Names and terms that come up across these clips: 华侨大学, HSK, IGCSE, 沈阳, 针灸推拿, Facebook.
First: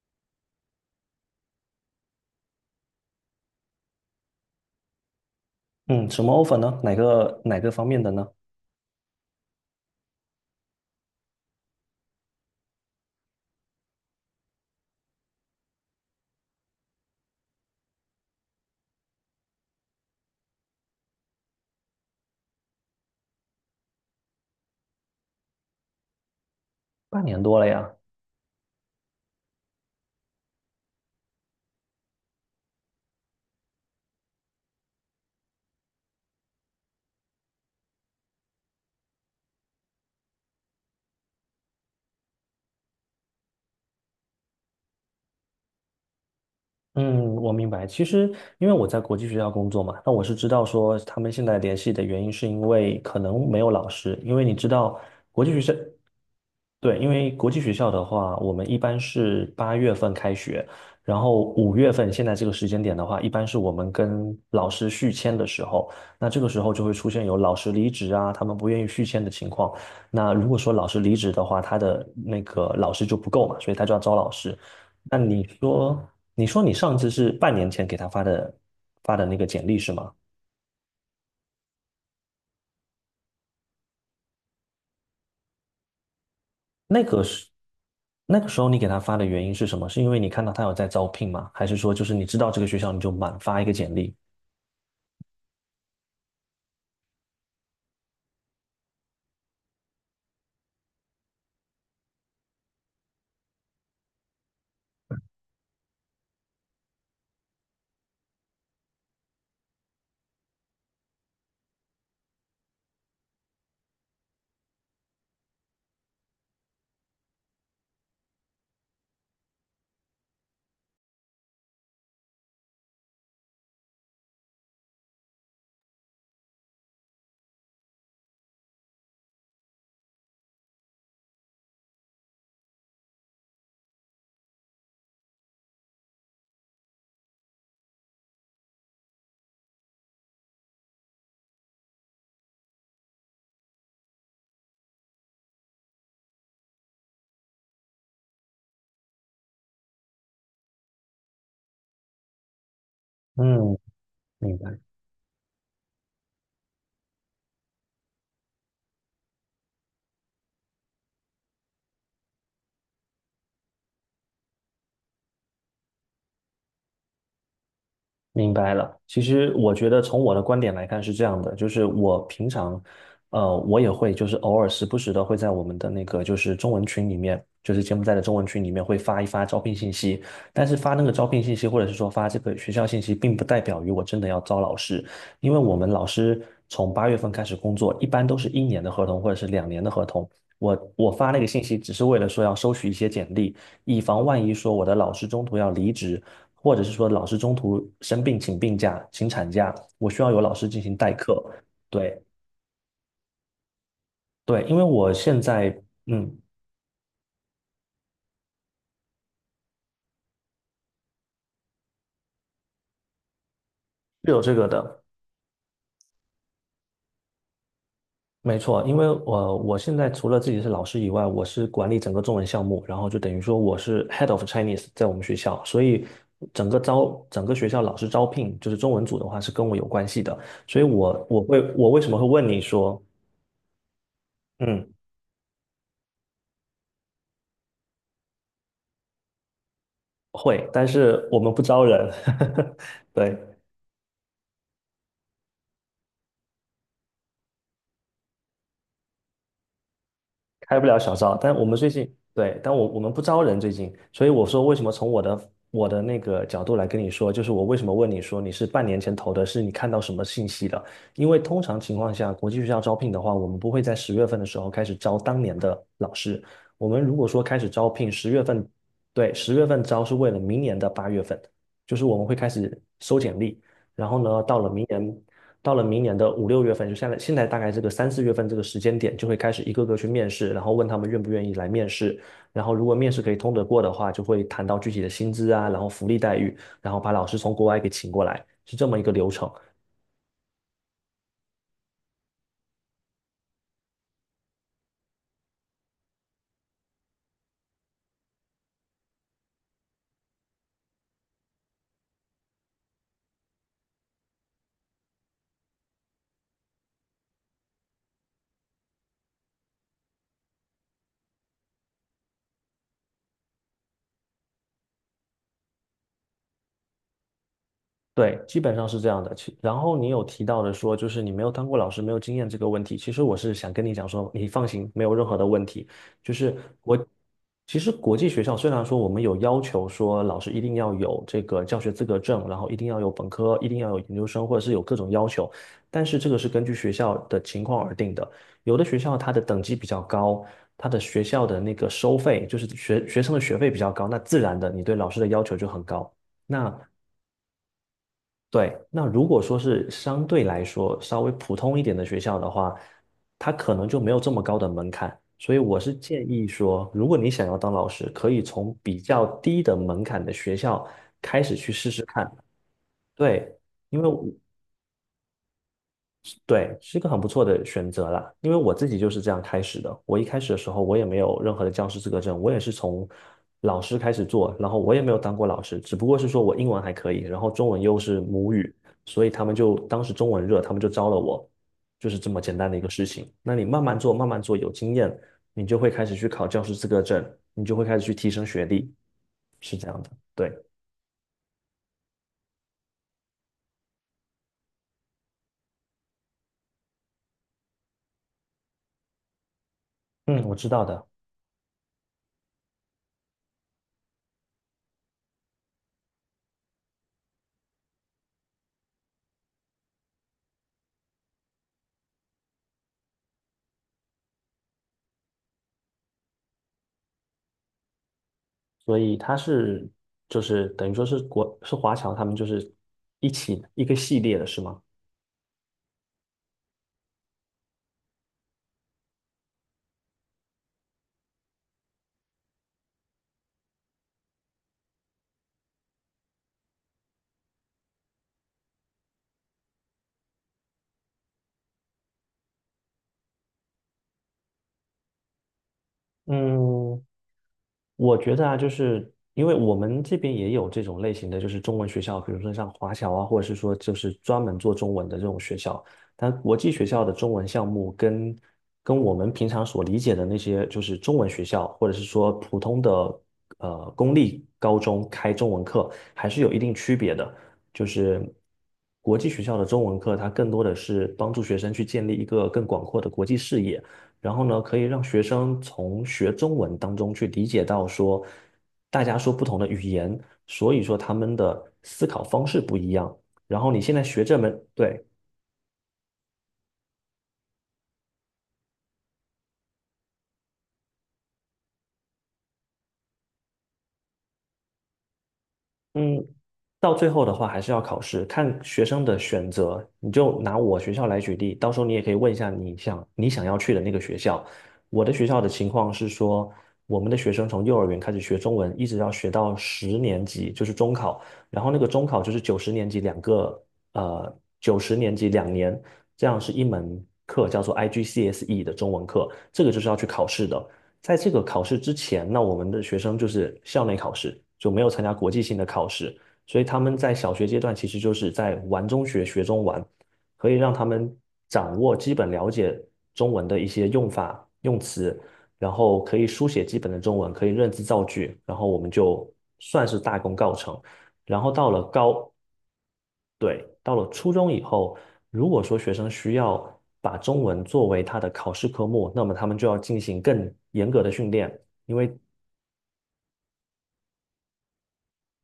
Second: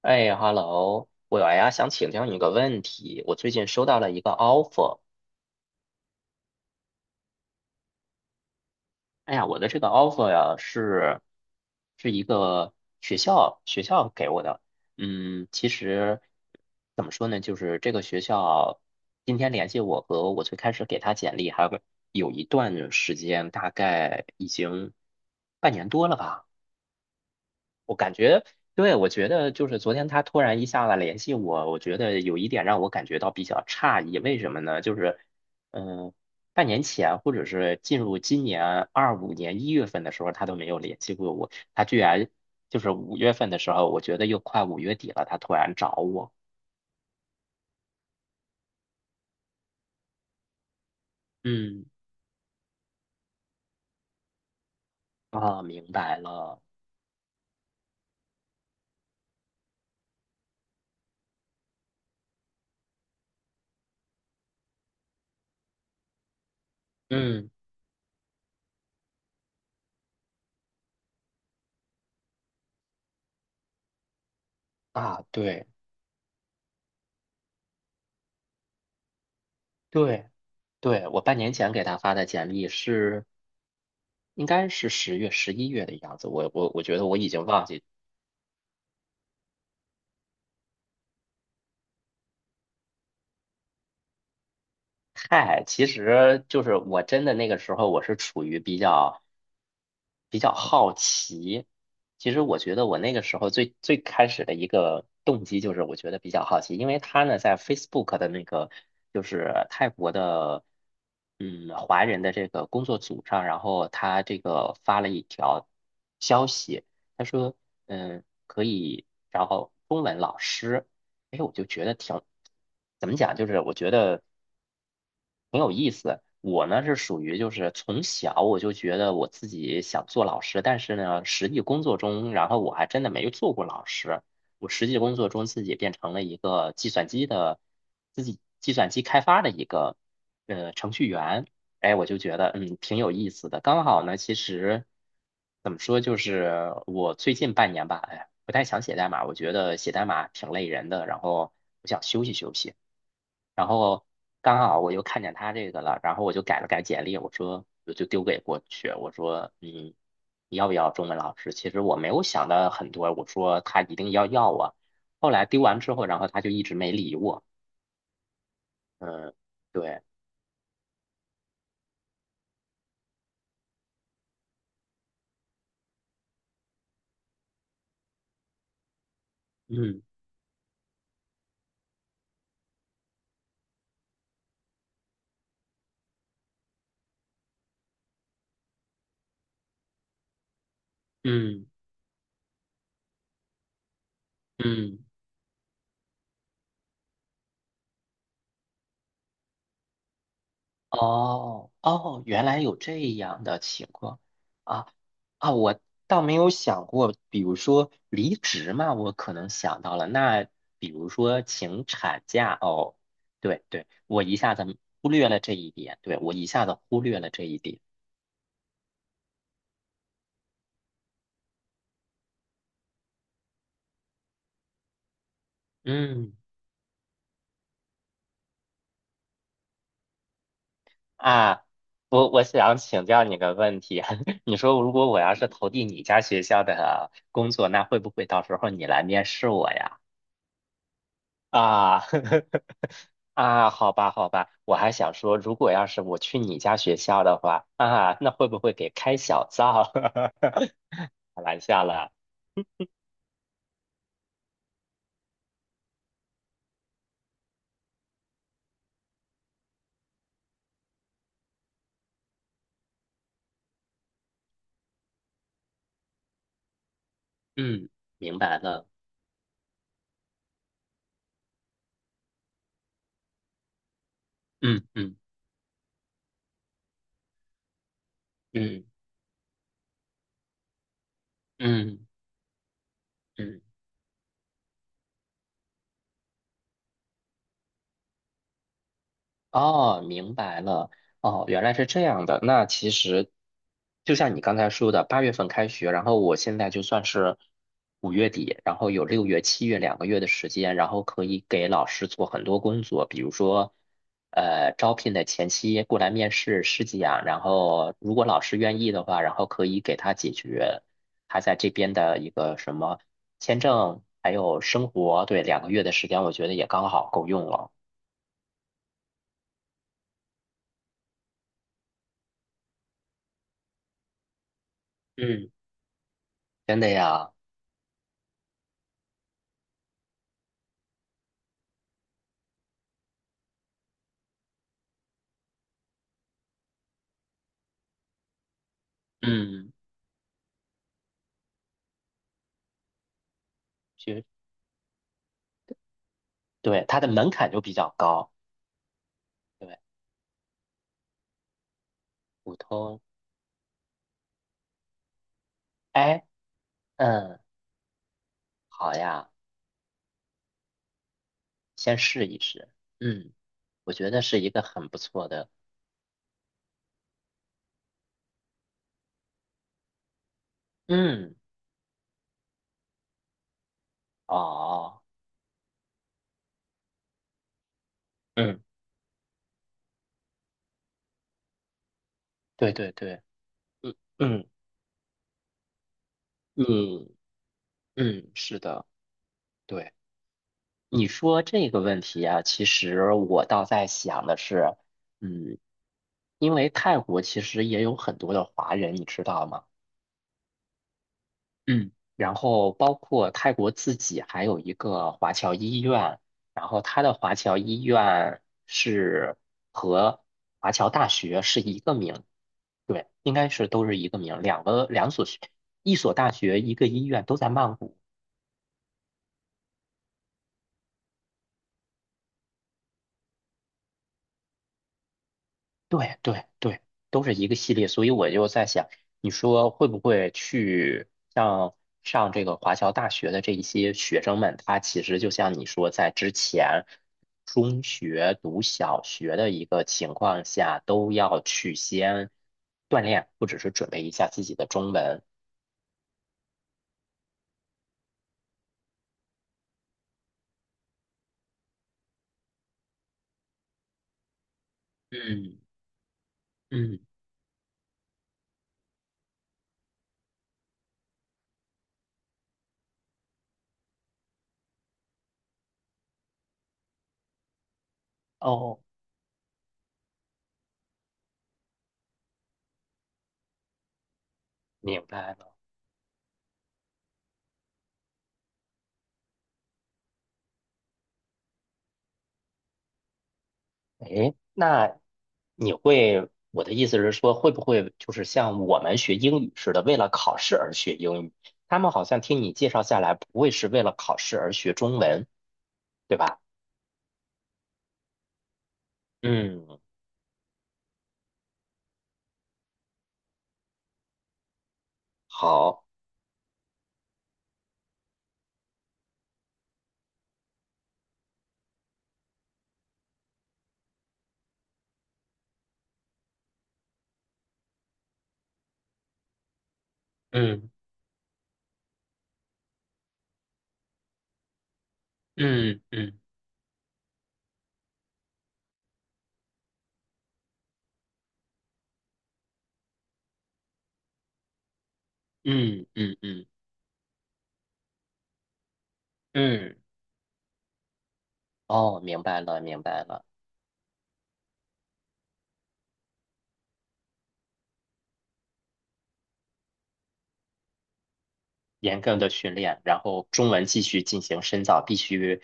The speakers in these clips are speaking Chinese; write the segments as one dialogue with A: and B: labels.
A: 哎，hello，我呀想请教你个问题。我最近收到了一个 offer，
B: 嗯，什么 offer 呢？哪个方面的呢？
A: 哎呀，我的这个 offer 呀是一个学校给我的。嗯，其实怎么说呢，就是这个学校今天联系我和我最开始给他简历还有个有一段时间，大概已经半年多了吧。
B: 半年多了呀。
A: 我感觉，对，我觉得就是昨天他突然一下子联系我，我觉得有一点让我感觉到比较诧异，为什么呢？就是，嗯、半年前或者是进入今年25年1月份的时候，他都没有联系过我，他居然就是5月份的时候，我觉得又快五月底了，他突然找我，
B: 嗯，我明白。其实，因为我在国际学校工作嘛，那我是知道说他们现在联
A: 嗯，
B: 系的原因是因为可能没有老师，因为你知道国际学
A: 啊，
B: 校，
A: 明白了，
B: 对，因为国际学校的话，我们一般是八月份开学，然后5月份现在这个时间点的话，一般是我们跟老师续签的时候，那这个时候就会出现有
A: 嗯，
B: 老师离职啊，他们不愿意续签的情况。那如果说老师离职的话，他的那个老师就不够嘛，所以他就要招老师。那
A: 啊，
B: 你
A: 对
B: 说，你上次是半年前给他发的那个简历是吗？
A: 对对，我半年前给他发的简历是。应该是10月、11月的样子，我觉
B: 那
A: 得我
B: 个
A: 已经
B: 是
A: 忘记
B: 那个时候你给他发的原因是什么？是因为你看到他有在招聘吗？还是说就是你知道这个学校你就满发一个简历？
A: 嗨，其实就是我真的那个时候，我是处于比较好奇。其实我觉得我那个时候最开始的一个动机就是，我觉得比较好奇，因为他呢在 Facebook 的那个就是泰国的华人的这个工作组上，然后他这个发了一条消息，他说可以然后中文老师。哎，我就觉得挺，怎么讲，就是我觉得。很有意思。我呢是属于就是从小我就觉得我自己想做老师，但是呢，实际工作中，然后我还真的没做过老师。我实际工作中自己变成了一个计算机的，自己计算机开发的一个程序员。哎，我就觉得挺有意思的。刚好呢，其实怎么说，就是我最近半年吧，哎，不太想写代码，我觉得写代码挺累人的，然后我想休息休息。然
B: 嗯，
A: 后
B: 明
A: 刚
B: 白。
A: 好我又看见他这个了，然后我就改了改简历，我说我就丢给过去，我说你要不要中文老师？其实我没有想到很多，我说他一定要要我。后来丢完之后，然后他就一直没理我。
B: 明白了。其
A: 嗯，
B: 实我觉得
A: 对，
B: 从我的观点来看是这样的，就是我平常，我也会就是偶尔时不时的会在我们的那个就是中文群里面，就是柬埔寨的中文群里面会发一发招聘信
A: 嗯
B: 息。但是发那个招聘信息或者是说发这个学校信息，并不代表于我真的要招老师，因为我们老师从八月份开始工作，一般都是1年的合同或者是两年的合同。我发那个信
A: 嗯
B: 息只是为了说要收取一些简历，以防万一说我的
A: 嗯。
B: 老师中途要离职。或者是说老师中途生病请病假、请产假，我需要有老师进行代课。
A: 哦
B: 对
A: 哦，原来有这样的情况
B: 对，因为
A: 啊
B: 我现
A: 啊！我
B: 在
A: 倒没
B: 嗯
A: 有想过，比如说离职嘛，我可能想到了。那比如说请产假哦，对对，我
B: 是
A: 一
B: 有这
A: 下
B: 个
A: 子
B: 的，
A: 忽略了这一点，对，我一下子忽略了这一点。
B: 没错，因为我现在除了自己是老师以外，我是管理整个中文项目，然后就等于说我是 head of Chinese 在我们学校，所以
A: 嗯
B: 整个学校老师招聘就是中文组的话是跟我有关系的，所以
A: 啊，
B: 我为什么会
A: 我
B: 问你
A: 想
B: 说
A: 请教你个问题，你说
B: 嗯
A: 如果我要是投递你家学校的工作，那会不会到时候你来面试我呀？
B: 会，但是我们不招
A: 啊，
B: 人，对。
A: 啊，好吧，好吧，我还想说，如果要是我去你家学校的话，啊，那会不会给开小灶？
B: 开不了小灶，
A: 开
B: 但
A: 玩
B: 我们
A: 笑
B: 最
A: 了，
B: 近对，但我们不招人最近，所以我说为什么从我的那个角度来跟你说，就是我为什么问你说你是半年前投的，是你看到什么信息的？因为通常情况下，国际学校招聘的话，我们不会在十月份的时候开始招当年的老师，我们如果说开始招
A: 嗯，
B: 聘十
A: 明
B: 月
A: 白
B: 份，
A: 了，
B: 对，十月份招是为了明年的八月份，就是我们会开始收简历，然后呢，
A: 嗯嗯
B: 到了明年的5、6月份，就现在大概这个3、4月份这个时
A: 嗯
B: 间点，就会开始一个个去面试，然后问他们愿不愿意来面
A: 嗯
B: 试。然后如果面试可以通得
A: 嗯。
B: 过的话，就会谈到具体的薪资啊，然后福利待遇，然后把老师从国外给请过来，是这么一个流程。
A: 哦，明白了。哦，原来是这样的。那其实就像你刚才说的，8月份开学，然后我现在就算是五月底，然后有6月、7月两个月的时间，然后可以给老师做很多工作，比如说，招聘的前期过来面试试讲，然后如果老师愿意的话，然后可以给他解决他在这边的一个什么签证，还有生活，对，两个月的时间，我觉得也刚好够用了。
B: 对，基本上是这样的。然后你有提到的说，就是你没有当过老师，没有经验这个问题。其实我是想跟你讲说，你放心，没有任何的
A: 嗯，
B: 问题。就是
A: 真的
B: 我，
A: 呀。
B: 其实国际学校虽然说我们有要求说老师一定要有这个教学资格证，然后一定要有本科，一定要有研究生，或者是有各种要求，但是这个是根据学校的情况而定的。有的学校它的等
A: 嗯，
B: 级比较高，它的学校的那个收费，就是学生的学费比较高，
A: 其
B: 那
A: 实
B: 自然的你对老师的要求就很高。那
A: 对，它的门槛就比较高。
B: 对，那如果说
A: 对，
B: 是相对来说稍微普通一点的学校的
A: 普
B: 话，
A: 通，
B: 它可能就没有这么高的门槛，所以我是
A: 哎，
B: 建议说，如果你
A: 嗯，
B: 想要当老师，可以从
A: 好
B: 比较
A: 呀，
B: 低的门槛的学校开始去试
A: 先
B: 试
A: 试
B: 看。
A: 一试。嗯，
B: 对，
A: 我
B: 因为
A: 觉
B: 我
A: 得是一个很不错的。
B: 对，是一个很不错的选择啦。因为我自己就是这样开始的。我一开始的时候，我也没
A: 嗯，
B: 有任何的教师资格证，我也是从老师开始做，然后我也
A: 哦，
B: 没有当过老师，只不过是说我英文还可以，然后中文又是母
A: 嗯，
B: 语，所以他们就当时中文热，他们就招了我，就是这么简单
A: 对
B: 的一个
A: 对
B: 事
A: 对，
B: 情。那你慢
A: 嗯
B: 慢做，慢慢
A: 嗯
B: 做，有经验，你就会开始去考教师资格
A: 嗯
B: 证，你就会开始去提
A: 嗯，
B: 升
A: 是
B: 学
A: 的，
B: 历，是这
A: 对。
B: 样的。对，
A: 你说这个问题啊，其实我倒在想的是，嗯，因为泰国其实也有很多的华人，你知道吗？
B: 嗯，我知道的。
A: 嗯，然后包括泰国自己还有一个华侨医院，然后它的华侨医院是和华侨大学是一个名，对，应该是都是一个名，2所学，一所大学一个医院都在曼谷。
B: 所以就是等于说是华侨，他们就是一起一个系列的是吗？
A: 对对对，都是一个系列，所以我就在想，你说会不会去像上这个华侨大学的这一些学生们，他其实就像你说，在之前中学读小学的一个情况下，都要去先锻炼，或者是准备一下自己的中文。
B: 嗯，我觉得啊，就是因为我们这边也有这种类型的，就是中文学校，比如说像华侨啊，或者是说就是专门做中文的这种学
A: 嗯
B: 校。但国际学
A: 嗯，
B: 校的中文项目跟我们平常所理解的那些就是中文学校，或者是说普通的公立高中开中文课，还是有一定区别的。就是
A: 哦，
B: 国际学校的中文课，它更多的是帮助学生去建立一个更广阔的国际视野。然后呢，可以
A: 明
B: 让学
A: 白。了。
B: 生从学中文当中去理解到说，大家说不同的语言，所以说他们的思考方式不一样。然后你现在学
A: 哎，
B: 这门，
A: 那
B: 对，
A: 你会，我的意思是说，会不会就是像我们学英语似的，为了考试而学英语？他们好像听你介绍下来，不会是为了考试而学中文，对
B: 嗯，
A: 吧？
B: 到最后的话还是要考试，看学生的选
A: 嗯，
B: 择。你就拿我学校来举例，到时候你也可以问一下你想要去的那个学校。我的学校的情
A: 好，
B: 况是说，我们的学生从幼儿园开始学中文，一直要学到十年级，就是中考。然后那个中考就是九十年级两年，这样是一门课叫做 IGCSE 的中文课，这个就是要去考试的。
A: 嗯
B: 在这个考试之前，那我们的学生就是校内考试，就没有参加国际性的
A: 嗯
B: 考试，
A: 嗯
B: 所以他们在小学阶段其实就是在玩中学，学中玩，可以让他们掌握基本了解中文的一些用法、用词，然
A: 嗯
B: 后可
A: 嗯
B: 以书
A: 嗯
B: 写基本的中文，可以认字造句，然后我们就
A: 嗯，嗯
B: 算是大功告成。然后到了
A: 哦，明
B: 高，
A: 白了，明白了。
B: 对，到了初中以后，如果说学生需要把中文作为他的考试科目，那么他们就要进行更严格的训练，
A: 严格的训练，然后中文继续进行深造，必须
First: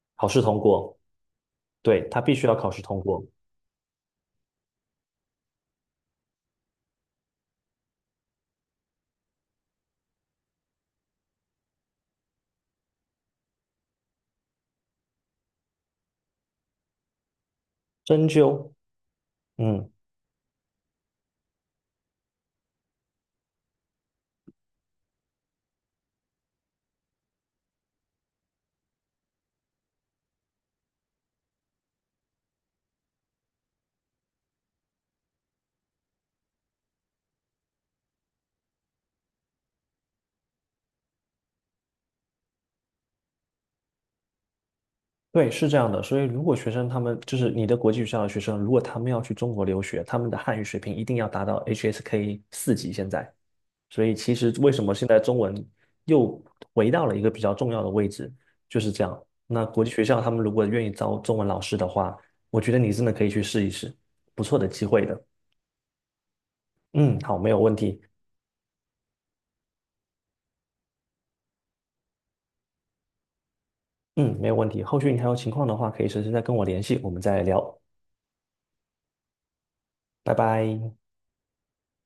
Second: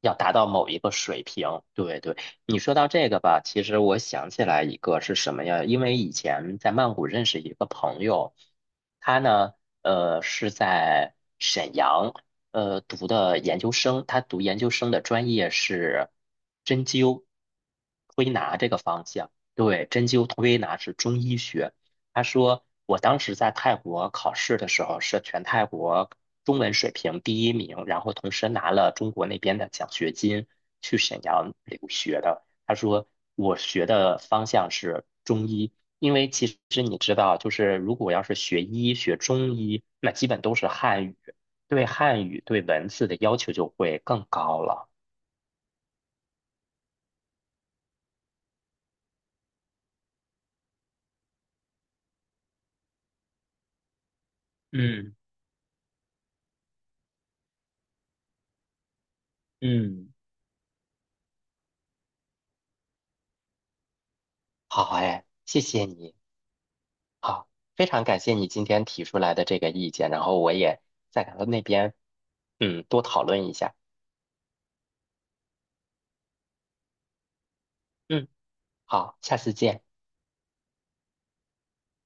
A: 要
B: 考
A: 达
B: 试
A: 到
B: 通
A: 某一个
B: 过，
A: 水平。对
B: 对，
A: 对，
B: 他必须要
A: 你
B: 考
A: 说
B: 试
A: 到
B: 通
A: 这个
B: 过。
A: 吧，其实我想起来一个是什么呀？因为以前在曼谷认识一个朋友，他呢，是在沈阳，读的研究生，他读研究生的专业是针灸推
B: 针
A: 拿这
B: 灸，
A: 个方向。对，
B: 嗯，
A: 针灸推拿是中医学。他说我当时在泰国考试的时候是全泰国中文水平第一名，然后同时拿了中国那边的奖学金去沈阳留学的。他说我学的方向是中医，因为其实你知道，就是如果要是学医学中医，那基本都是汉语，对汉语对文字的要求就会更高了。
B: 对，是这样的。所以如果学生他们就是你的国际学校的学生，如果他们要去中国留学，他们的汉语水平一定要达到 HSK 4级现在。所以其实为什么现
A: 嗯
B: 在中文又回到了一个比较重要的位置，就是这样。那国际学
A: 嗯，
B: 校他们如果愿意招中文老师的话，我觉得你真的可以去试一试，不错的
A: 好
B: 机会的。
A: 哎，谢谢你。
B: 嗯，好，
A: 好，
B: 没有问
A: 非
B: 题。
A: 常感谢你今天提出来的这个意见，然后我也在他们那边多讨论一下。
B: 嗯，没有问题。后续你还有情况的话，可以随时再跟我联系，我们再聊。
A: 嗯，好，下次见。
B: 拜拜。